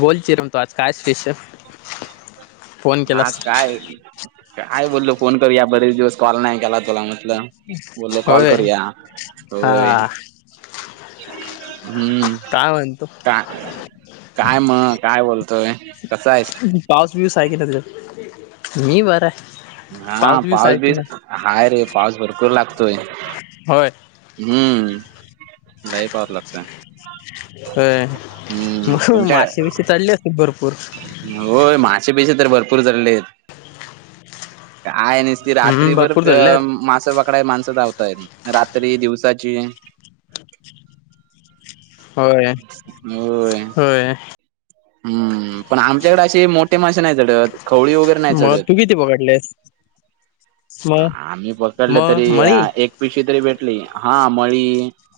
बोलची रम तो आज काय स्पेशल फोन केलास हच काय काय बोललो फोन करू या बरेच दिवस कॉल नाही केला तुला मग बोललो कॉल होय करूया हा होय. हम्म. काय म्हणतो. का काय म काय बोलतोय. कसा आहेस? पाऊस बिऊस आहे की तकडं? मी बरा आहे. हा बिऊस पाऊस आहे की बीस नाही हायरे, पाऊस भरपूर लागतोय. होय. हम्म, लय पाप लागतंय. होय, [unintelligible] मासे बिसे चालले असतील भरपूर? होय, मासे बिसे तर भरपूर चाललेत. काय निस्ती हम्म रात्रीभर भरपूर चढले आहेत मासा पकडाय माणसं धावतयात, रा त्री, दिवसाची. होय होय. होय. हम्म, पण आमच्याकडे असे मोठे मासे नाही चडत. खवळी वगैरे न्हाय मग चढत. तू किती पकडलेस मग आम्ही पकडलं मग तरी, मळी एक पिशी तरी भेटली. हा मळी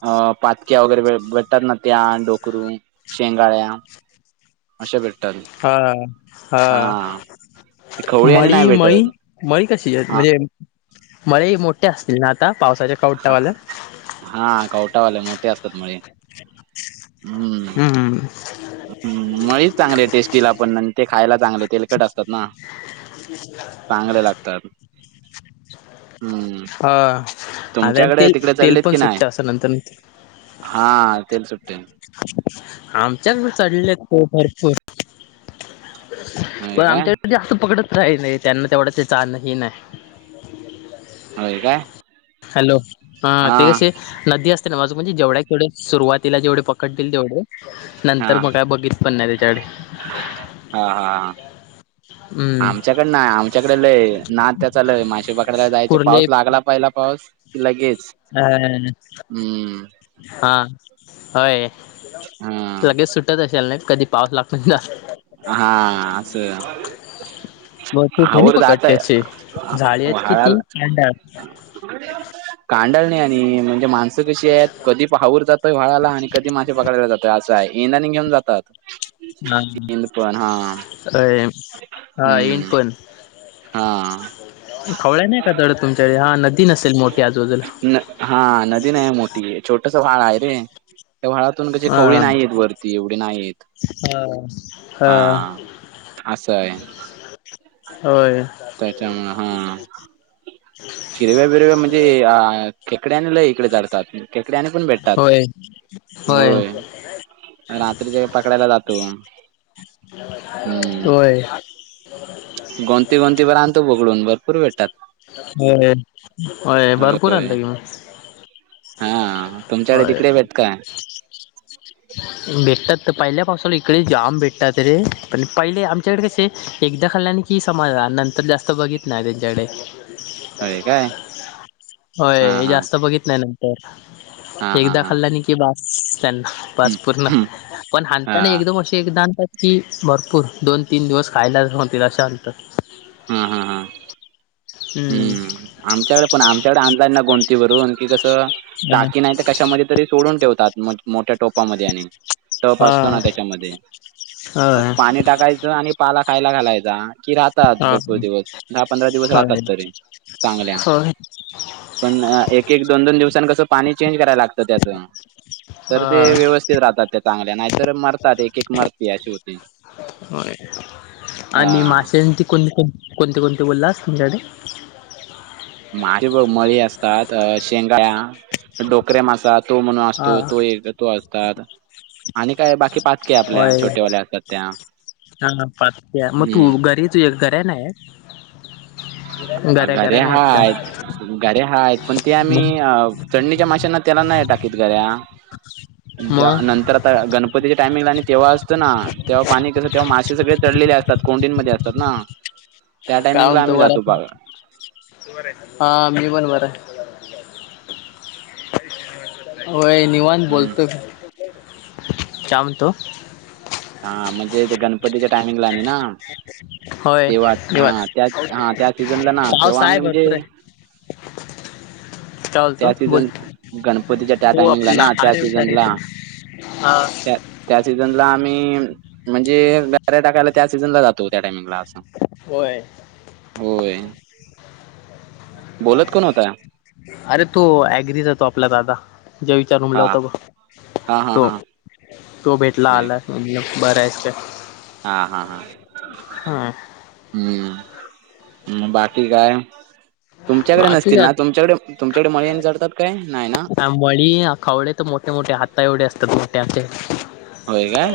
अ पाातक्या वगैरे भेटतात ना त्या डोकरूळी, शेंगाळ्या. अशा भेटतात. हा हा ते खवळी आणि नाही मळी मळी, भेटत मळी कशी आहे हा म्हणजे मळे मोठे असतील ना आता, पावसाच्या हा कवटावालं? हा कवटावाले मोठे असतात मळे. हम्म. हम्म मळीच चांगले टेस्टीलापण आणि ते खायला चांगले तेलकट असतात ना. चांगले लागतात [inaudible] हम्म. हो, [unintelligible] तुमच्याकडे तेल तिकडे चाललेत तेलपण की नाही सुटतं, असं नंतर नंतर. हा, तेल सुटते. [inaudible] आमच्यातपण चढले आहेत, हो भरपूर. होय पण काय आमच्या इकडं जास्त पकडत राही नाही, त्यांना तेवढा ते चाण हे नाही. होय काय? हॅलो, हा ते कसे? नदी असते ना, माझं म्हणजे जेवढ्याक तेवढे सुरुवातीला जेवढे पकडतील तेवढे. हा नंतर मग काय बघित पण नाय त्याच्याकडे. हा हा हा. हम्म आमच्याकड नाय आमच्याकडे लय नाद त्याचा लय. मासे पकडायला जायचे कुर्ले पाऊस लागला पहिला पाऊस की लगेच. [unintelligible] हुं. हा, होय हा लगेच सुट् टत असेल नाही, कधी पाऊस लागतोय तिला. हा असं. मग तू त्यानी आवर जातंय पकडते असे झाळी आहेत माळाला किती कांडा कांडळ नाही आणि म्हणजे माणसं कशी आहेत, कधी फवारतात व्हळाला आणि कधी मासे पकडयला जाताय, असं हाय. हेना आणि घेऊन जातात. हा हा, इंद पण हा अय हा हम्म हा [unintelligible] खवळ्या नाही का दडं तुमच्या, हा नदी नसेल मोठी आजूबाजूला. न हा नदी नाही मोठी, आहे छोटसं व्हाळ आहे रे. त्या व्हाळातून कसे खवळी हा नाहीत येत वरती, एवढी नाहीत येत. हा हा. असं हाय. होय. [unintelligible] त्याच्यामुळे हा, हिरव्या बिरव्या म्हणजे आ खेकडे आणि लय इकडे चढतात. खेकडे आणि पण भेटतात. होय होय. रात्रीचे पकडायला जातो. हम्म व्हय. गोंती गोंती भर [unintelligible] होय होय, भरपूर आलत कि मग हा तुमच्याकडे होय. तिकडे भेट काय भेटतात तर पहिल्या पावसाला इकडे जाम भेटतात रे. पण पहिले आमच्याकडे कसे, एकदा खाल्ल्याने की समाधान, नंतर जास्त बघित नाय त्यांच्याकडे. होय काय हा होय. हा जास्त बघित नाही ना. हा तर, हा एकदा हा खाल्लानी की बास त्यांना. पाच हम्म पूर्ण, हम्म पण हा हांणताणे एकदम असे दातं. ती भरपूर, दोन तीन दिवस खायला होतील असे आणत. हा हा हा. हम्म आमच्याकडे पण आमच्याकडे आणलान ना. गोंतीभरून कि, कसं टाकी नाही तर कशामध्ये तरी सोडून ठेवतात मोठ्या टोपामध्ये आणि, टप असतो ना, हा त्याच्यामध्ये होय पाणी टाकायचं आणि पाला खायला घालायचा. कि राहतात हा भरपूर दिवस, दहा पंधरा दिवस राहतात होय तरी चांगल्या. होय पण एक एक दोन दोन दिवसां कसं, पाणी चेंज करायला लागतं त्याचं. तर ते हा व्यवस्थित राहतात त्या चांगल्या, नाहीतर मरतात एक एक मरते अशी होते. होय. आणि मासेंची कोणते कोण, कोणते कोणते बोलास तुमच्याकडे. माझी मळी असतात, शेंगाळ्या डोकऱेमसात. तो म्हणून हा असतो. तो एक तो असतात. आणि काय बाकी पातके, आपल्या छोटेवाल्या असतात त्या. मग पाच त्या, मग हम्म तू घरीच ये घराया ना ये. घऱ्या नाही आहेत हाय. का घऱ्या हायत पण ते आम्ही, अ चडणीच्या माशांना त्याला नाही टाकीत घऱ्या. जा मग नंतर, ता गणपतीचे टायमिंगला आणि तेव्हा असतं ना, तेव्हा पाणी कसं, तेव्हा मासे सगळे चडलेले असतात कोंडींनमध्ये असतात ना. [inaudible] काय टायमिंगला म्हणतो, आम्ही बरा जातो बघा हायस नं. हा, मी पण बरांय. [inaudible] होय निवांत हम्म बोलतो, काय म्हणतो. हा म्हणजे ते, गणपतीच्या टाइमिंगला आणि ना. होय तेव्हा निवांत हां त्या, हा त्या सीजनला ना पाऊस तेव्हा आहे आम्ही म्हणजे, भरपूर आहे काय बोलतो त्या बोल. सीझन गणपतीच्या त्या तो टायमिंगला आपला ना, त्या अरे उतारे सीझनला हा त्या. त्या सीझनला आम्ही, म्हणजे गाऱ्या टाकायला त्या सीझनला जातो. त्या टाइमिंगला असं, होय. होय. बोलत कोण होता. अरे तो अग्री जातो आपला दादा, ज्या विचार रूमला हा होता बग. हा हा हा. तो भेटला आला. म्ह बरं आहेस काय. हा हा हा, हा हम्म बाकी काय. तुमच्याकडे बाकी नसतील काय ना, आता तुमच्याकडे तुमच्याकडे मळणी जडतात काय नाही ना. मळी खवडे तर, मोठे मोठे हाता एवढे असतात मोठे‌. होय काय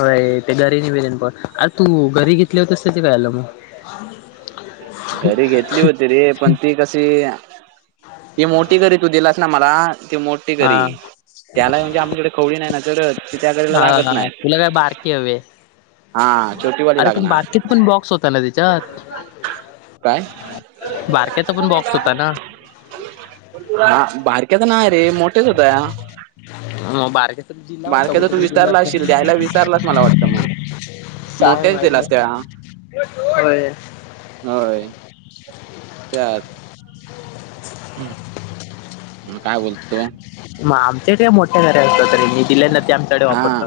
व्हय ते घरी नि बेलेन पण, अरे तू घरी घेतली होतेस ते काय झालं मग. [unintelligible] घरी घेतली होती रे पण, ती कशी ती मोठी घरी तू दिलास. तोच न मला, ते मोठ ते हा घरी त्याला म्हणजे आमच्याडे खवडी नाही ना, ते त्या कडेला लागत हा नाही. तुला काय बारकी हवे, छोटीवाली अरे पण लागणार बारकीत पण बॉक्स होता ना त्याच्यात. काय बारक्याचा पण बॉक्स होता ना हा बारक्याचा नाही रे मोठेच होत म बारगेचा जिल्हा होता तू कुठेतरी जिल्हा विसरला अस असशील द्यायला विसरलाच मला वाटतं मग काय मोठ्याच माहिित दिलास त्या नाही हो होय त्या हम्म म काय बोलतो मग आमच्याकडे मोठ्या घर्या असतो त मी दिल्यांद ते आमच्याकडे हा वापरतो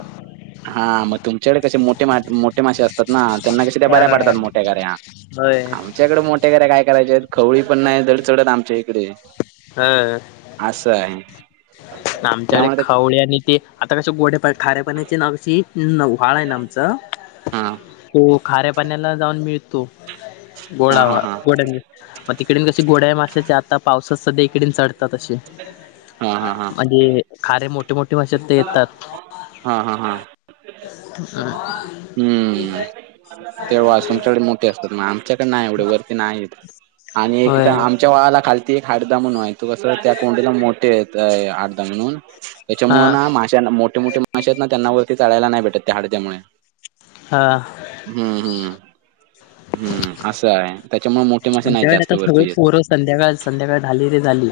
हा मग तुमच्याकडे कसे मोठे मा मोठे मासे असतात ना त्यांना कशी त्या बऱ्या अ पडतात मोठ्या घऱ्या होय आमच्याकडे मोठ्या कडे काय करायचे खवळी पण नाही जड चढत आमच्या इकडे ह असं आहे त्यामुळे ळ ते आता कस गोडे्याप खारेपणाचे ना कशी व्हाळ आहे ना आमचं हा त खारे पाण्याला जाऊन मिळतो हा हा गोडवा हा गोड मग तिकडन कशी गोड्या माश्याच्या आता पावसच सध्या इकडे चढत तसे हा हा हा. म्हजे खारे मोठे मोठे भासे ते येतात हा हा हा अम हम्म तेव्हा तुमच्याकडे मोठे असतात नाम च्या नाही एवढे वरती नाही आणि एक तर होय आमच्या वला खालती एक हादा म्हणयच तू कस त्या कोंडीला मोठे येत अर्ध म्हणून हा त्याच्यामुळे मा मोठे मोठे माणसे आहेत ना त्यांना वरतीचाायला नाही भेटत त्या हड्यामुळे हां हम्म हम्म हम्म असं आहे त्याच्यामुळे मोठे मासे नाहीत आमच्याकडे जास्त आता सगळं वरती येत पोहरं संध्याकाळ संध्याकाळ झाली रे झाली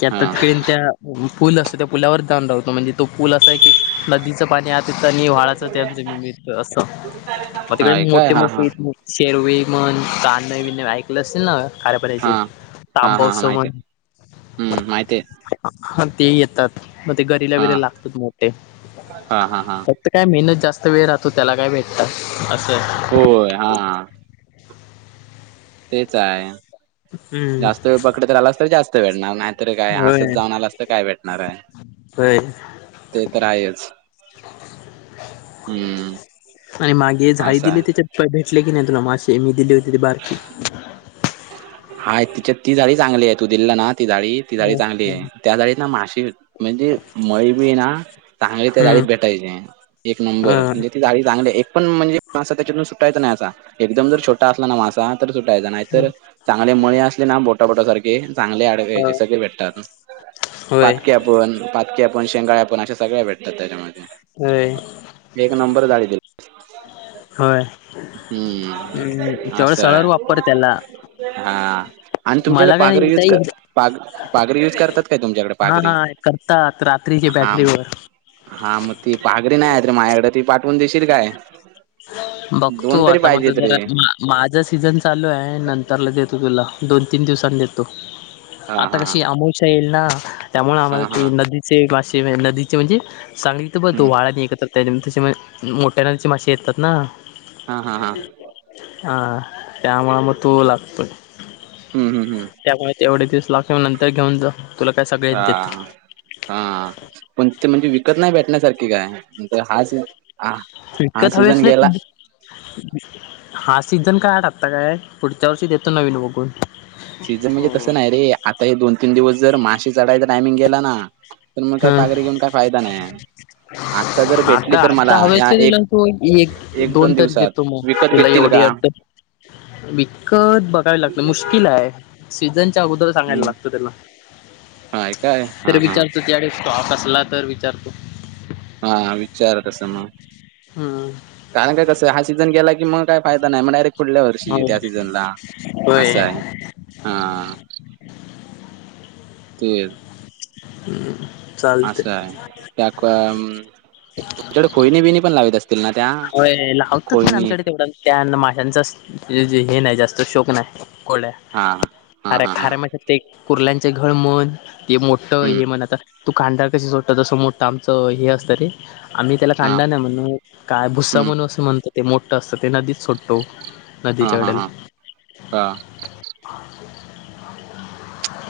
की आता हा तिकडेन त्या पूल असतो त्या पुलावर दान लावतो म्हणजे तो पूल असा आहे की नदीचं पाणी आ आणि व्हाळाच त्यां जमीळत असं मग हा तिकडे आहे काय मोठे हा हा मोठे शेरवे मण काण बिनण ऐकलं असतील ना खारेपड्याचे हा हा हा हा तांबोत्सव माहित म्हण आहे हम्म माहित आहे हा ते येतात मग ते घरीला हा बिर लागतात मोठे हा हा हा काय मेहनत जास्त वेळ राहतो त्याला काय भेटत असं होय हा तेच आहे हम्म जास्त वेळ पकडत रा आलास तररी जास्त वेळणार त काय होय हसत जाऊन आला असत काय भेटणार आहे होय ते तर आहेच हम्म आणि मागे झाडी असं आहे दिली ते भेटले की नाही तुला मासेे मी दिली होती ती बारकी हाय तिच्या ती झाडी चांगली आहे तू दिलला ना ती झाडी ती झाडी चांगली आहे त्या जाडी ना माशी म्हणजे मळी बी ना चांगली त्या जााडीत हम्म भेटायचे एक नंबर अ म्हणजे ती झाडी चांगली एक पण म्हणजे मासा त्याच्यातून सुटायचा नाही असा एकदम जर छोटा असला ना मासा सुटायचा नाहीतर चांगले मळे असले ना बोटा बोटारे चांगले स होय भे आपण पातक्या पण शेंगाळा पण अशे सगळे भेटतात त्याच्यामध्ये हो एक नंबर जाली ती होय हम् हम्म तेवढं असं सळवर आहे वापर त्याला हा आणि तुमच्याकडे मला काय पाघर युज नाही पाघर युज करतात काय तुमच्याकडे पा हा करतात रात्रीचे बॅटरीवर हा मग ती पागरी नाही आहे रे माझ्याकडे ती पाठवून दिशील काय बघतो, दोन तरी आता माझं पाहिजेत रे जरा माझं सीझन चालू आहे नंतरला देतो तुला. दोन तीन दिवसांनी देतो. हा आता हा कशी हा अमवशा येईल ना, त्यामुळे हा आम्हाला हा ते नदी चे [unintelligible] नदीचे म्हणजे सांगली हम्म तर [unintelligible] त्याच्यामध्ये त्याच्यामुळे मोठ्या नदीचे मासे येतात ना, हा हा हा हा. त्यामुळं मग तो लागतोय. हम्म हम्म हम्म त्यामुळे तेवढे तीस लाख येऊन नंतर घेऊन जा. तुला काय हा सगळेच देतो हा, पण ते म्हणजे विकत नाही भेटण्यासारखे काय, म्हणजे हाच ह हा विकत हवे सीझन असले तर गेला दे. हा सीझन काय अडकता काय, पुढच्या वर्षी देतो नवीन बघून. सीझन म्हणजे तसं नाही रे, आता हे दोन तीन दिवस जर मासे चढायचं टायमिंग गेला ना, तर मग काही हम्म पागरी घेऊन काय फायदा नाही. आत्ता जर भेटली आता तर, आता मला हवेच या तुला एक तो एक दोन तरी दिवसात देतो मग विकत तुला भेटतील एवढी का? [inaudible] अडचण विकत बघाय लागत, मुश्किल आहे सीझनच्या अगोदर सांगायला हम्म लागतं त्याला. हाय काय हा तर हा विचारतो [unintelligible] कसला तर विचारतो हा विचार कसं मग हम्म् कारण काय कसंय, हा सीझन गेला की मग काय फायदा नाही मग डायरेक्ट पुुढल्या वर्षी, हो त्या सीझनला असा होय आहे हा. [unintelligible] [unintelligible] असयं. त्या तुमच्याकडे खोईनी बिणी पण लागत असतील ना त्या, होय लावतात पण खोईनी आमच्याकडे तेवढा त्या माश्यांचा हे नाही जास्त शोक नाही. कोळ्या हा हा अरे हा हा खारे माशांचे, ते कुर्ल्यांचे घळ म्हण ते मोठ हम्म हे म्हणत तू कांदा कशी सोडतं, तसं मोठं आमच हे असतं रे आम्ही त्याला हा कांडा नाही म्हणत, काय भुस्सा हम्म म्हणून असं म्हणत ते मोठं असतं, ते नदीत सोडतो. हा नदीच्या हा हा, कडेला हा.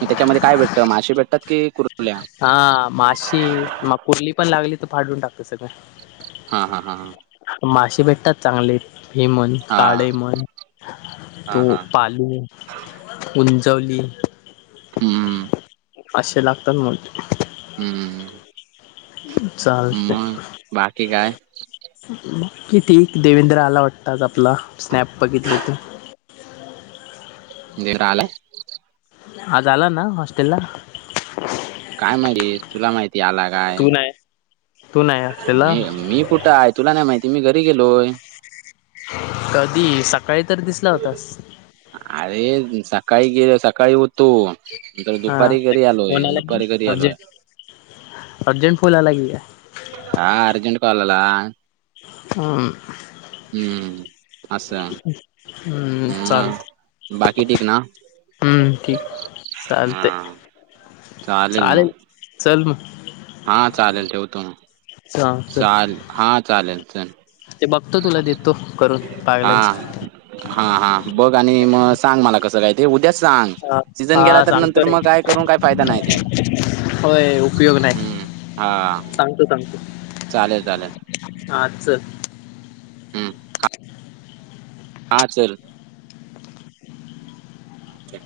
त्याच्यामध्ये काय भेटतं माशे भेटतात, की कुर्ल्या? हा माशे, मग कुर्ली पण लागली तर फाडून टाकत सगळं. हा हा हा हा. मासे भेटतात चांगले, हे म्हन हा काढे म्हण तो हा हा पाले उंचवली हम्म असे लागतात म हम्म, मग बाकी काय? मग किती, देवेंद्र आला वाटत आज आपला, स्नॅप बघितलं ते. देवरा आलाय? आज आला ना हॉस्टेल ला? काय माहिती? तुला माहिती आला काय, नाही तू नाही म असलेला मी कुठं आहे तुला नाही माहिती, मी घरी गेलोय. कधी? सकाळी तर दिसला होतास. अरे सकाळी गेले सकाळी हो तो, नंतर हा दुपारी घरी आलोय, फोन दुपारी घरी आलोय. अर्जेंट [unintelligible] हा अर्जेंट कॉल आला. हम हम्म असं, हम्, बाकी ठीक ना? हम्म ठीक. हा चालतंय, चालेल चल मग. हा चालेलेवतो ना हा चल चालेल हा चालेल स ते बघतो तुला देतो करून हा पागल्याच हा हा बघ आणि मग सांग मला कसं काय ते उद्याच सांग हा सीझन गेला हा तर सांगतो नंतर रे मग काय करून काही फायदा नाही ते होय उपयोग नाही हम्म हा सांगतो सांगतू चालेल चालेल आच हम्म हा सर हा ते